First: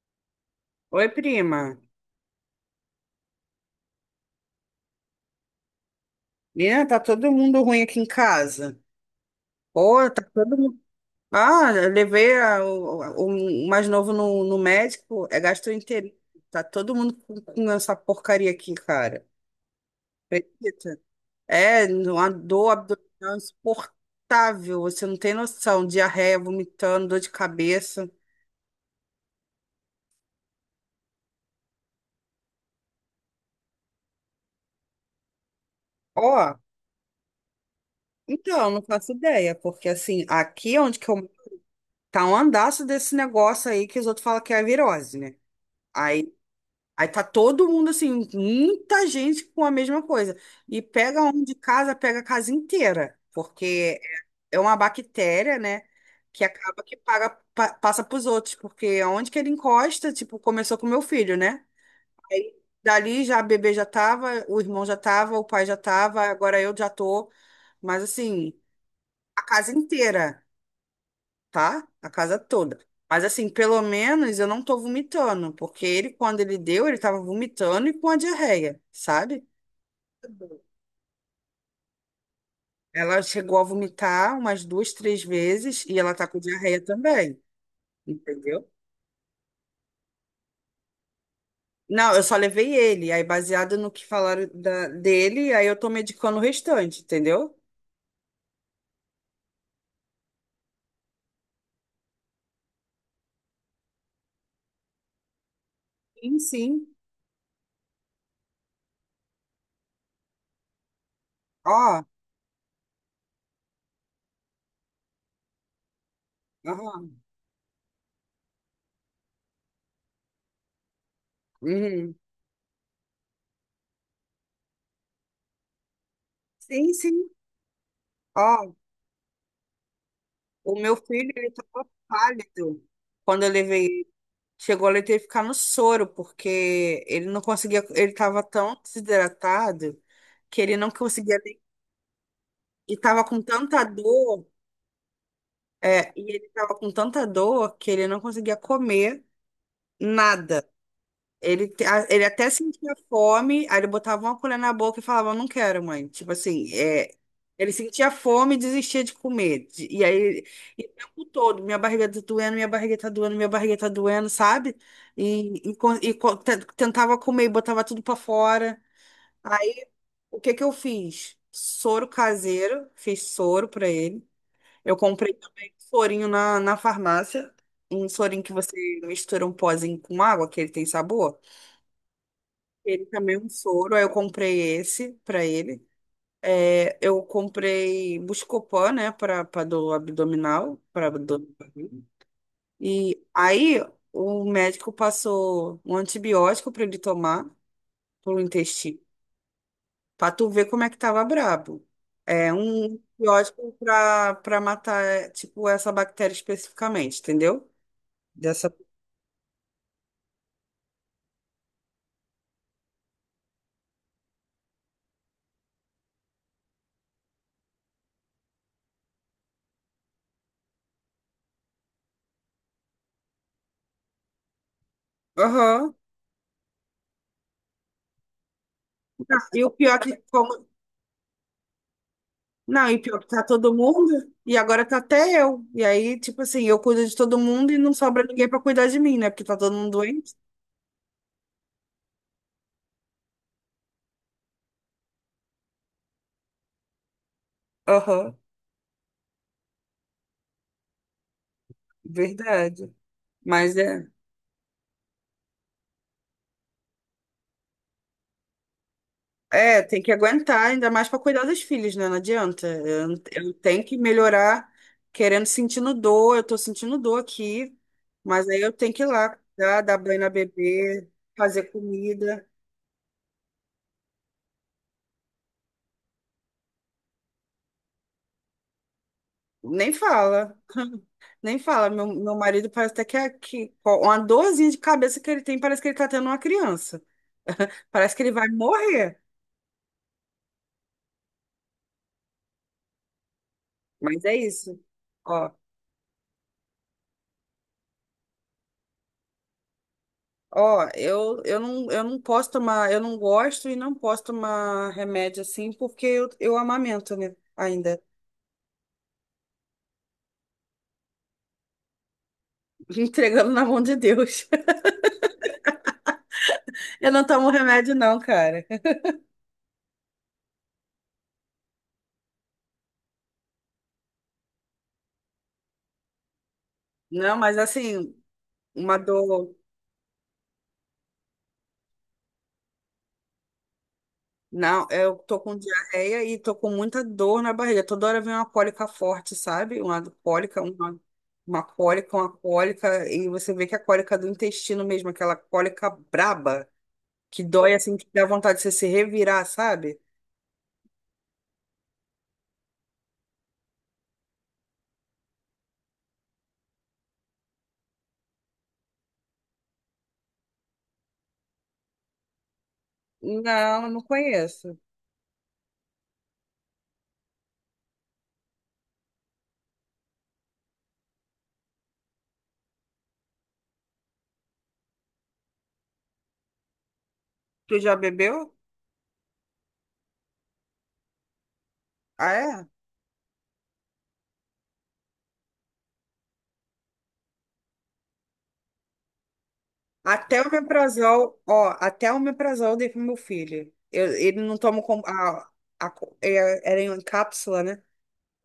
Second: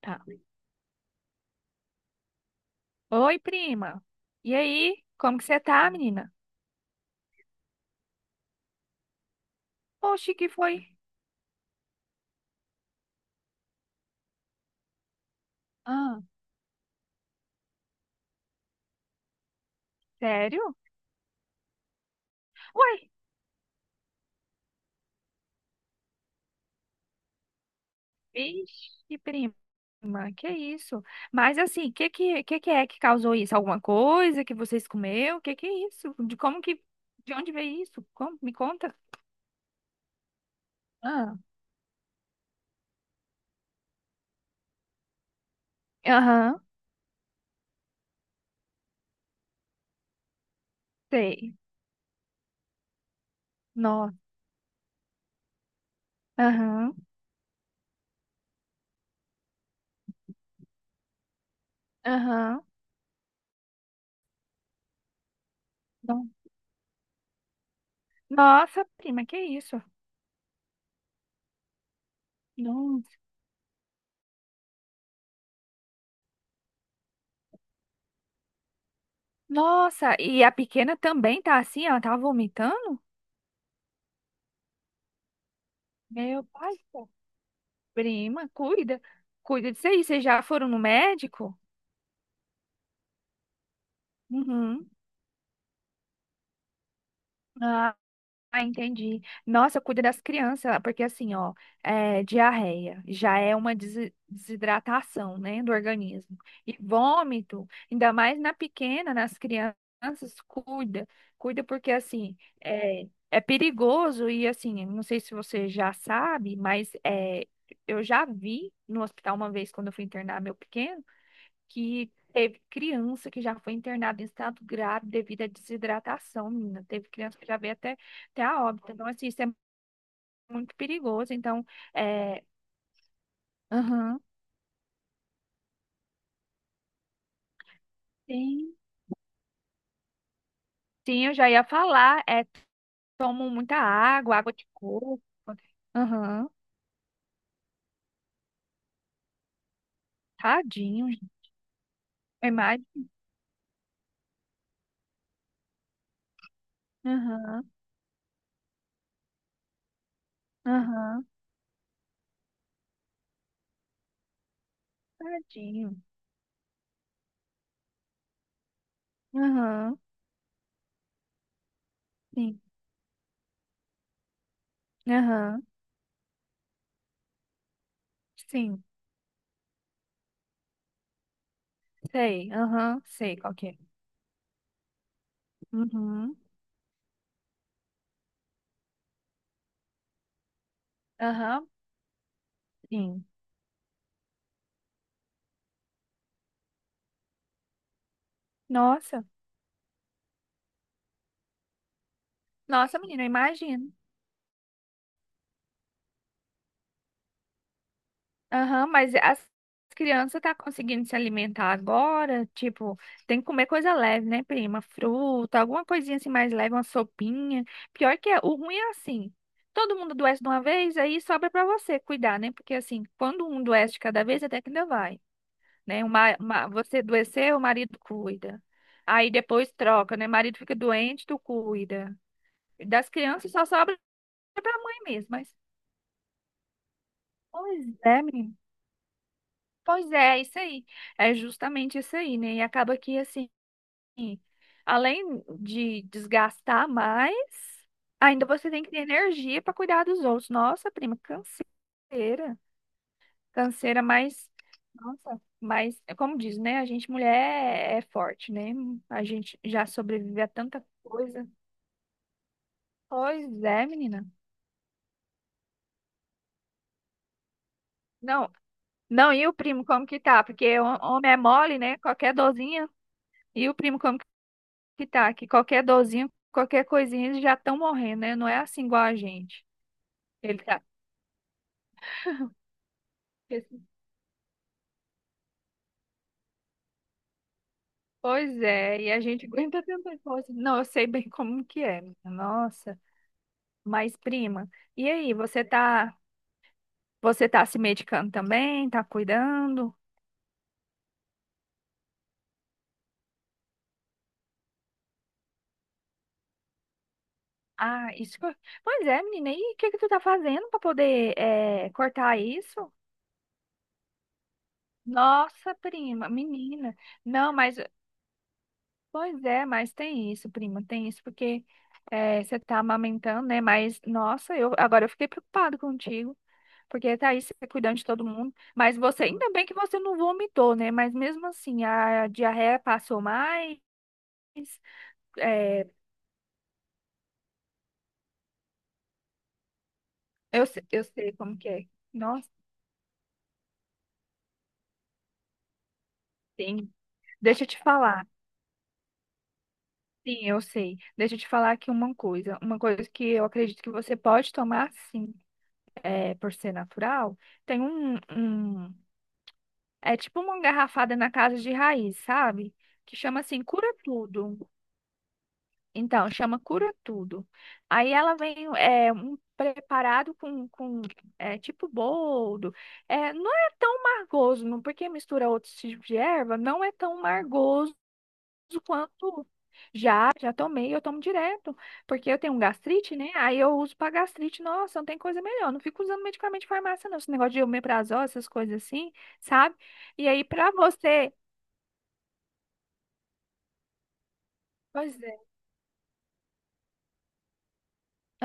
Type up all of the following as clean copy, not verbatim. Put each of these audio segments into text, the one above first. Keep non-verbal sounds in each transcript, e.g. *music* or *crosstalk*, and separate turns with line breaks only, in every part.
Tá.
Oi, prima.
Oi, prima. E aí? Como que você tá, menina?
Menina, tá todo mundo ruim aqui em casa. Pô, tá
Oxe, que
todo
foi?
mundo. Ah, eu levei o mais novo no médico, é gastroenterite.
Ah,
Tá todo mundo com essa porcaria aqui, cara.
sério?
Acredita? É, uma dor
Uai,
abdominal insuportável. Você não tem noção. Diarreia, vomitando, dor de cabeça.
vixe, prima. Que isso? Mas assim, que que é que causou isso? Alguma coisa que vocês comeu? Que é isso?
Ó,
De onde veio isso? Como? Me
então, não
conta.
faço ideia, porque assim, aqui onde que eu.
Ah,
Tá um andaço desse negócio aí que os outros falam que é a virose, né? Aí
aham,
Aí tá todo mundo assim, muita gente com a mesma coisa. E pega um de
sei.
casa, pega a casa inteira, porque
Nossa.
é uma bactéria, né? Que acaba
Aham.
que passa pros outros, porque aonde que ele encosta, tipo, começou com meu filho, né? Aí
Aham.
dali já a bebê já tava, o irmão já tava, o pai já tava,
No-
agora eu já tô. Mas assim,
Nossa, prima, que
a casa
isso?
inteira tá? A casa toda.
Nossa.
Mas assim, pelo menos eu não tô vomitando, porque ele, quando ele deu, ele tava vomitando e com a diarreia, sabe?
Nossa, e a pequena também tá assim? Ela tá vomitando?
Ela chegou a vomitar umas duas, três vezes e ela tá com
Meu pai,
diarreia
pô.
também,
prima,
entendeu?
cuida. Cuida disso aí. Vocês já foram no médico?
Não, eu só levei ele, aí baseado no que falaram
Uhum.
dele, aí eu tô medicando o restante, entendeu?
Ah, ah, entendi. Nossa, cuida das crianças, porque assim, ó, é, diarreia já é uma desidratação, né, do organismo.
Sim,
E
sim.
vômito, ainda mais na pequena, nas crianças, cuida. Cuida porque,
Ó,
assim, é perigoso e, assim, não sei se você já sabe, mas
aham.
é, eu já vi no hospital uma vez quando eu fui internar meu pequeno, que
Uhum.
teve criança que já foi internada em estado grave devido à desidratação, menina.
Sim,
Teve
sim.
criança que já veio até a
Ó,
óbito. Então, assim, isso é muito
o meu filho,
perigoso.
ele
Então,
tava
é,
pálido quando eu levei.
aham.
Chegou ele ter que ficar no soro, porque ele não conseguia, ele estava tão
Sim.
desidratado que ele não
Sim, eu
conseguia
já
nem,
ia falar. É,
e estava com
tomam muita
tanta
água,
dor,
água de coco.
é, e ele
Aham.
estava com tanta dor que ele não conseguia comer nada.
Tadinho, gente.
Ele, ele até
É mais.
sentia fome, aí ele botava uma colher na boca e falava, não quero, mãe. Tipo assim, é,
Aham.
ele sentia fome e desistia de comer. E aí, e o
Aham.
tempo todo, minha barriga tá doendo, minha barriga tá doendo, minha barriga tá doendo, sabe? E, e,
Tadinho.
co- e co- te- tentava comer e botava tudo pra fora. Aí,
Aham.
o que que eu fiz? Soro
Sim.
caseiro, fiz soro pra ele. Eu comprei
Aham.
também um sorinho na farmácia, um sorinho que você
Sim.
mistura um pozinho com água, que ele tem sabor.
Sei. Aham.
Ele também
Sei
é um
qual que é.
soro, aí eu comprei esse pra ele.
Uhum.
É, eu comprei Buscopan, né, para do abdominal, para abdômen.
Aham.
E
Sim.
aí o médico passou um antibiótico para ele tomar pro intestino,
Nossa.
para tu ver como é que tava brabo. É um
Nossa, menina, eu
antibiótico
imagino.
para matar é, tipo essa bactéria especificamente, entendeu? Dessa.
Aham, mas as crianças tá conseguindo se alimentar agora? Tipo, tem que comer coisa leve, né, prima? Fruta, alguma coisinha assim mais leve, uma sopinha. Pior que é, o ruim é assim. Todo mundo adoece de uma vez, aí sobra pra você cuidar, né? Porque assim, quando um adoece de cada vez, até que ainda vai,
Aham.
né? Uma, você adoecer, o marido cuida. Aí
E o
depois
pior é que
troca, né? O
como.
marido fica doente, tu cuida.
Não, e
Das
pior que tá
crianças só
todo
sobra
mundo, e
pra
agora
mãe
tá
mesmo,
até
mas.
eu. E aí, tipo assim, eu cuido de todo mundo e
Pois
não
é,
sobra ninguém
menina.
pra cuidar de mim, né? Porque tá todo mundo
Pois
doente.
é, é isso aí. É justamente isso aí, né? E acaba que, assim, além de desgastar mais,
Aham,
ainda você tem que ter energia para cuidar dos outros. Nossa, prima, canseira.
verdade. Mas
Canseira,
é.
mas. Nossa, mas, é como diz, né? A gente, mulher, é forte, né? A gente
É,
já
tem que
sobrevive a
aguentar,
tanta
ainda mais pra cuidar
coisa.
dos filhos, né? Não adianta. Eu
Pois
tenho
é,
que
menina.
melhorar, querendo, sentindo dor. Eu tô sentindo dor aqui, mas
Não,
aí eu tenho que ir
não,
lá,
e o
cuidar,
primo,
dar
como
banho
que
na
tá? Porque o
bebê,
homem é
fazer
mole, né? Qualquer
comida.
dorzinha. E o primo, como que tá, que qualquer dorzinho, qualquer coisinha, eles já estão morrendo, né? Não é assim igual a gente.
Nem fala.
Ele tá.
Nem fala, meu marido parece até que, que
esse-
uma dorzinha de cabeça que ele tem, parece que ele tá tendo uma criança. Parece que ele vai
Pois é, e
morrer.
a gente *laughs* aguenta tanta coisa. Não, eu sei bem como que é, menina. Nossa, mas
Mas é
prima,
isso.
e aí,
Ó,
você tá se medicando também? Tá cuidando?
ó, eu não posso tomar, eu não gosto e não posso tomar remédio assim, porque eu amamento, né? Ainda.
Ah, isso que eu. Pois é, menina, e o que que tu tá fazendo pra poder cortar isso?
*laughs* Entregando na mão de Deus. *laughs*
Nossa, prima, menina.
Eu não tomo
Não, mas.
remédio, não, cara.
Pois é, mas tem isso, prima, tem isso, porque você tá amamentando, né? Mas, nossa, eu agora eu fiquei preocupado contigo, porque tá
Não,
aí você
mas
cuidando de
assim,
todo mundo. Mas
uma
você, ainda
dor.
bem que você não vomitou, né? Mas mesmo assim, a diarreia passou mais.
Não, eu tô com
Eh,
diarreia e tô com muita dor na barriga. Toda hora vem uma cólica forte, sabe?
eu, se- eu sei como que é.
Uma
Nossa,
cólica. E você vê que é a cólica do intestino mesmo, aquela cólica braba,
tem.
que
Deixa eu
dói
te
assim, que dá
falar.
vontade de você se revirar, sabe?
Sim, eu sei. Deixa eu te falar aqui uma coisa. Uma coisa que eu acredito que você pode tomar, sim, por ser natural. Tem um. É tipo uma garrafada na casa de raiz, sabe? Que chama assim, cura
Não, não
tudo.
conheço.
Então, chama cura tudo. Aí ela vem é, um preparado com tipo boldo. É, não é tão margoso, não, porque mistura outros tipos de erva, não é tão
Tu
margoso
já bebeu?
quanto. Já, já tomei, eu tomo direto, porque
Ah,
eu tenho um
é?
gastrite, né? Aí eu uso pra gastrite, nossa, não tem coisa melhor. Não fico usando medicamento de farmácia, não. Esse negócio de omeprazol, essas coisas assim, sabe? E aí, pra você.
Até o omeprazol eu dei pro meu filho. Ele não toma com,
Pois é,
era em cápsula, né?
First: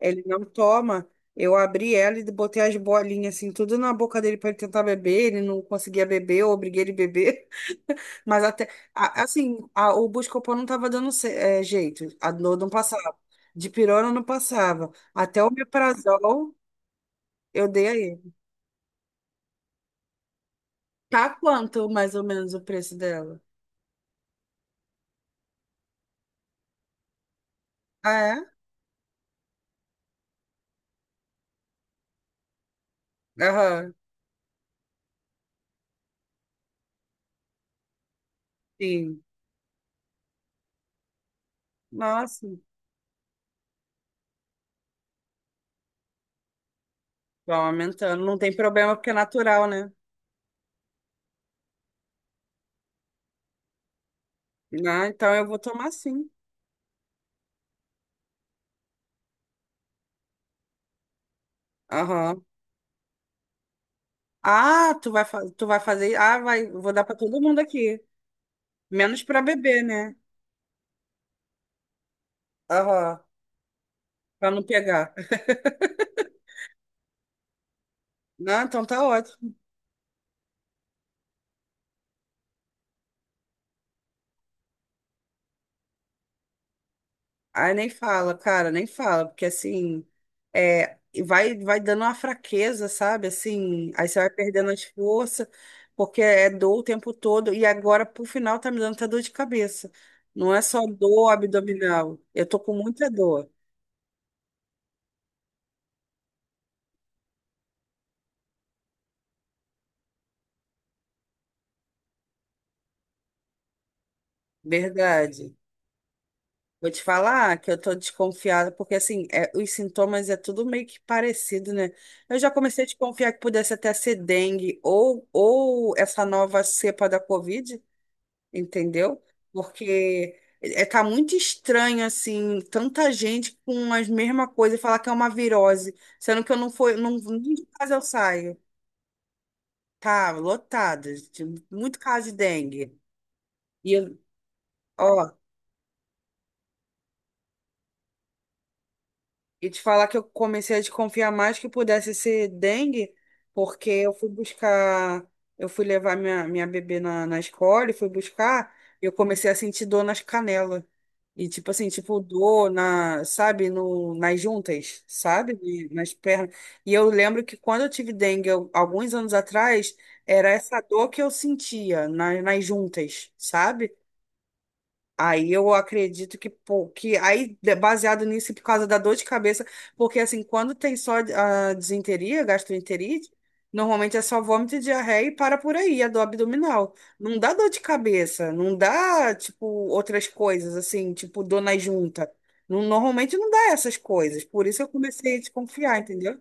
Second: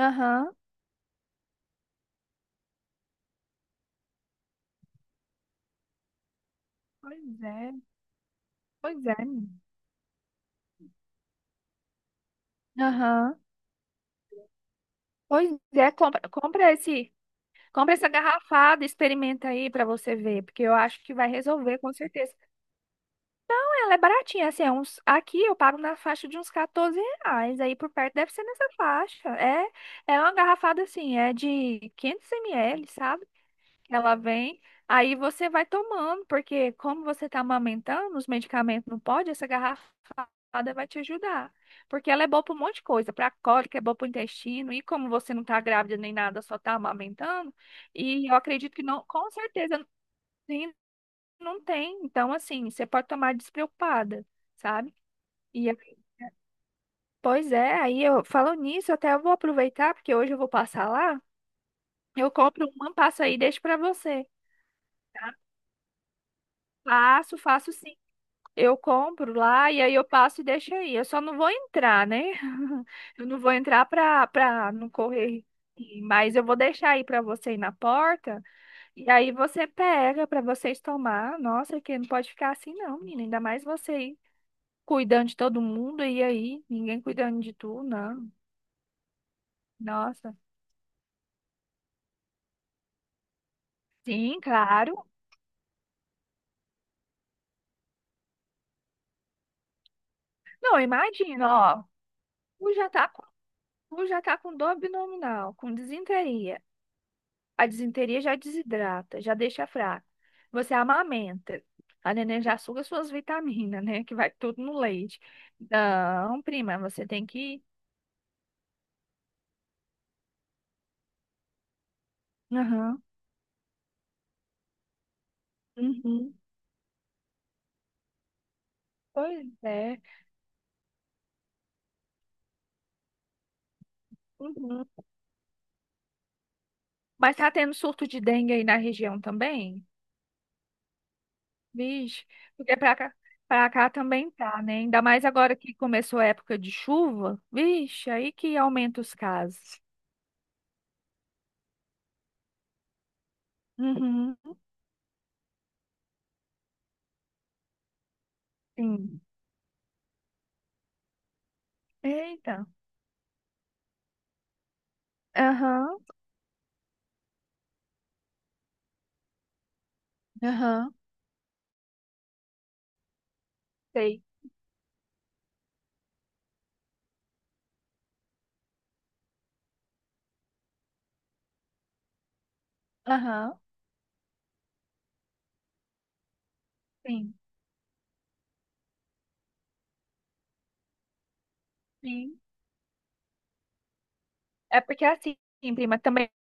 Ele não toma. Eu abri ela e botei as bolinhas assim, tudo na boca dele para ele tentar beber. Ele não conseguia beber, eu obriguei ele a
pois
beber.
é,
*laughs* Mas até,
pois é, menina.
o Buscopan não estava dando jeito. A dor não passava.
Aham.
De pirona não passava. Até o
Pois é, compra,
omeprazol
compra esse,
eu dei
compra
a
essa
ele.
garrafada, experimenta aí pra você ver, porque eu acho que vai
Tá
resolver
quanto
com
mais ou
certeza.
menos o preço dela?
Ah, ela é baratinha, assim, é uns, aqui eu pago na faixa de uns 14 reais, aí por perto
Ah,
deve ser
é?
nessa faixa. É, é uma garrafada assim, é de 500 ml, sabe?
Aham,
Ela vem, aí você vai tomando, porque como você está amamentando, os medicamentos não
sim.
pode, essa garrafada vai te ajudar. Porque ela é boa
Nossa,
para um monte de coisa, para cólica, é boa para o intestino, e como você não está grávida nem nada, só está amamentando,
vai aumentando.
e eu
Não tem
acredito que
problema
não,
porque é
com
natural,
certeza
né?
sim, não tem. Então, assim, você pode tomar despreocupada, sabe?
Ah, então eu vou
E eu-
tomar sim.
pois é, aí eu falo nisso, até eu vou aproveitar, porque hoje eu vou passar lá. Eu
Aham.
compro uma, passo aí e deixo para você.
Ah,
tá?
tu vai fazer. Ah, vai, vou dar para
Passo,
todo mundo
faço sim.
aqui.
Eu
Menos
compro
para
lá
bebê,
e aí eu
né?
passo e deixo aí. Eu só não vou entrar, né? *laughs*
Aham.
Eu não vou entrar pra,
Pra não
pra não
pegar.
correr. Mas eu vou deixar aí pra você ir na porta
Não, então tá
e aí
ótimo.
você pega pra vocês tomar. Nossa, que não pode ficar assim não, menina. Ainda mais você aí cuidando de todo mundo e aí ninguém cuidando de
Ai,
tu,
nem
não.
fala, cara, nem fala, porque assim,
Nossa.
é, vai dando uma fraqueza, sabe? Assim, aí você vai
Sim,
perdendo as
claro.
forças, porque é dor o tempo todo, e agora pro final tá me dando até dor de cabeça. Não é
Não,
só dor
imagina, ó.
abdominal, eu tô com
Tu já tá
muita
com,
dor,
tu já tá com dor abdominal, com disenteria. A disenteria já desidrata, já deixa fraca. Você amamenta. A neném já suga suas vitaminas, né? Que vai tudo no leite.
verdade.
Não, prima,
Vou te
você tem
falar
que.
que eu tô desconfiada, porque assim, é, os sintomas é tudo meio que parecido, né? Eu já comecei a
Aham.
desconfiar que pudesse até ser dengue ou essa
Uhum.
nova cepa da Covid, entendeu?
Pois é.
Porque é, tá muito estranho, assim, tanta gente com as mesmas coisas e
Uhum.
falar que é uma virose, sendo que eu não fui, não,
Mas tá
nem de
tendo
casa eu
surto de dengue
saio.
aí na região também?
Tá lotado, muito
Vixe,
caso de
porque pra
dengue.
cá, pra cá
E, eu-
também tá, né? Ainda mais
ó,
agora que começou a época de chuva. Vixe, aí que aumenta os
E te
casos.
falar que eu comecei a desconfiar mais que pudesse ser dengue, porque eu fui
Uhum.
buscar, eu fui levar minha bebê na escola e fui buscar, e eu
Sim.
comecei a sentir dor nas canelas. E tipo assim, tipo
Eita.
dor na, sabe, no, nas juntas, sabe? E
Aham.
nas pernas. E eu lembro que quando eu tive dengue, alguns anos atrás, era essa
Aham.
dor que eu sentia na, nas juntas, sabe?
Sei.
Aí eu acredito que, pô, que aí, baseado nisso, e por causa da dor de cabeça, porque assim, quando tem só a disenteria, gastroenterite,
Aham.
normalmente é só vômito, diarreia e para por aí, a dor abdominal.
Sim,
Não dá dor de cabeça, não dá, tipo, outras coisas, assim, tipo, dor na junta.
sim.
Normalmente não dá essas coisas, por
É
isso eu
porque
comecei
assim,
a
prima,
desconfiar,
também
entendeu?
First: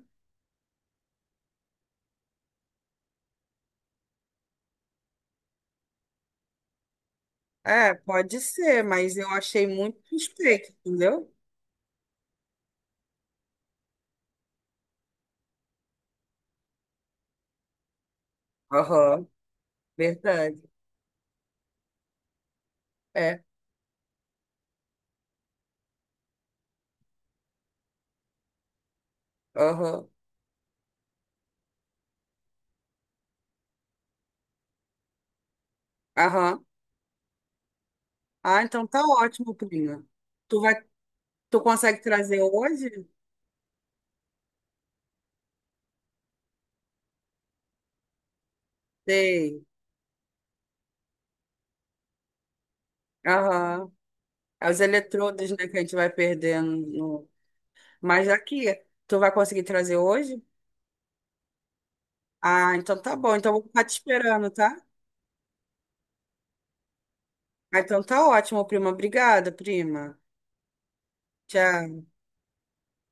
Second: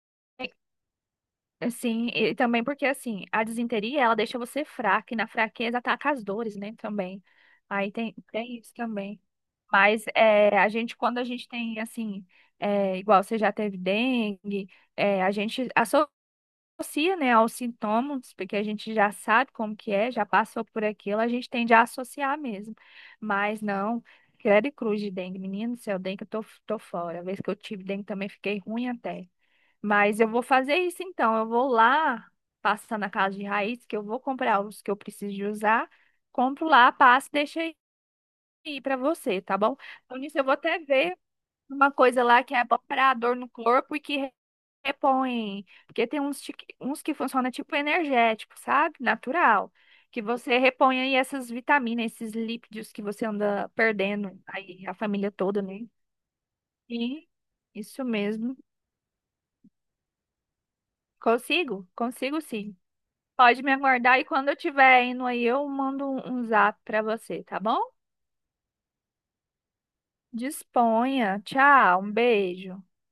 assim, e também porque assim, a disenteria ela deixa você fraca e na fraqueza ataca as dores, né, também. Aí
É,
tem,
pode
tem isso
ser, mas
também.
eu achei muito
Mas é, a
suspeito,
gente, quando a
entendeu?
gente tem assim, é, igual você já teve dengue, é, a gente associa, né, aos sintomas, porque a gente já
Aham,
sabe como que é, já
verdade.
passou por aquilo, a gente tende a associar mesmo.
É,
Mas não, credo e cruz de dengue. Menino do céu, dengue eu tô fora. A vez que eu tive dengue também fiquei ruim até.
aham,
Mas eu vou fazer isso então. Eu vou lá, passar na casa de raiz, que eu vou comprar os que eu preciso de usar,
aham.
compro lá, passo e deixo aí
Ah, então
para
tá
você,
ótimo,
tá bom?
prima.
Então nisso eu vou
Tu vai,
até ver
tu
uma
consegue
coisa
trazer
lá que é bom
hoje?
para dor no corpo e que repõe, porque tem uns, uns que funcionam tipo energético, sabe?
Sei.
Natural. Que você repõe aí essas vitaminas, esses lípidos que você anda
Aham.
perdendo
É os
aí, a família
eletrodos,
toda,
né, que
né?
a gente vai perdendo.
Sim,
No-.
isso
Mas
mesmo.
aqui, tu vai conseguir trazer hoje?
Consigo? Consigo
Ah,
sim.
então tá bom. Então eu vou
Pode me
ficar te
aguardar e
esperando,
quando eu
tá?
tiver indo aí, eu mando um zap pra você, tá
Ah,
bom?
então tá ótimo, prima. Obrigada, prima.
Disponha. Tchau,
Tchau.
um beijo.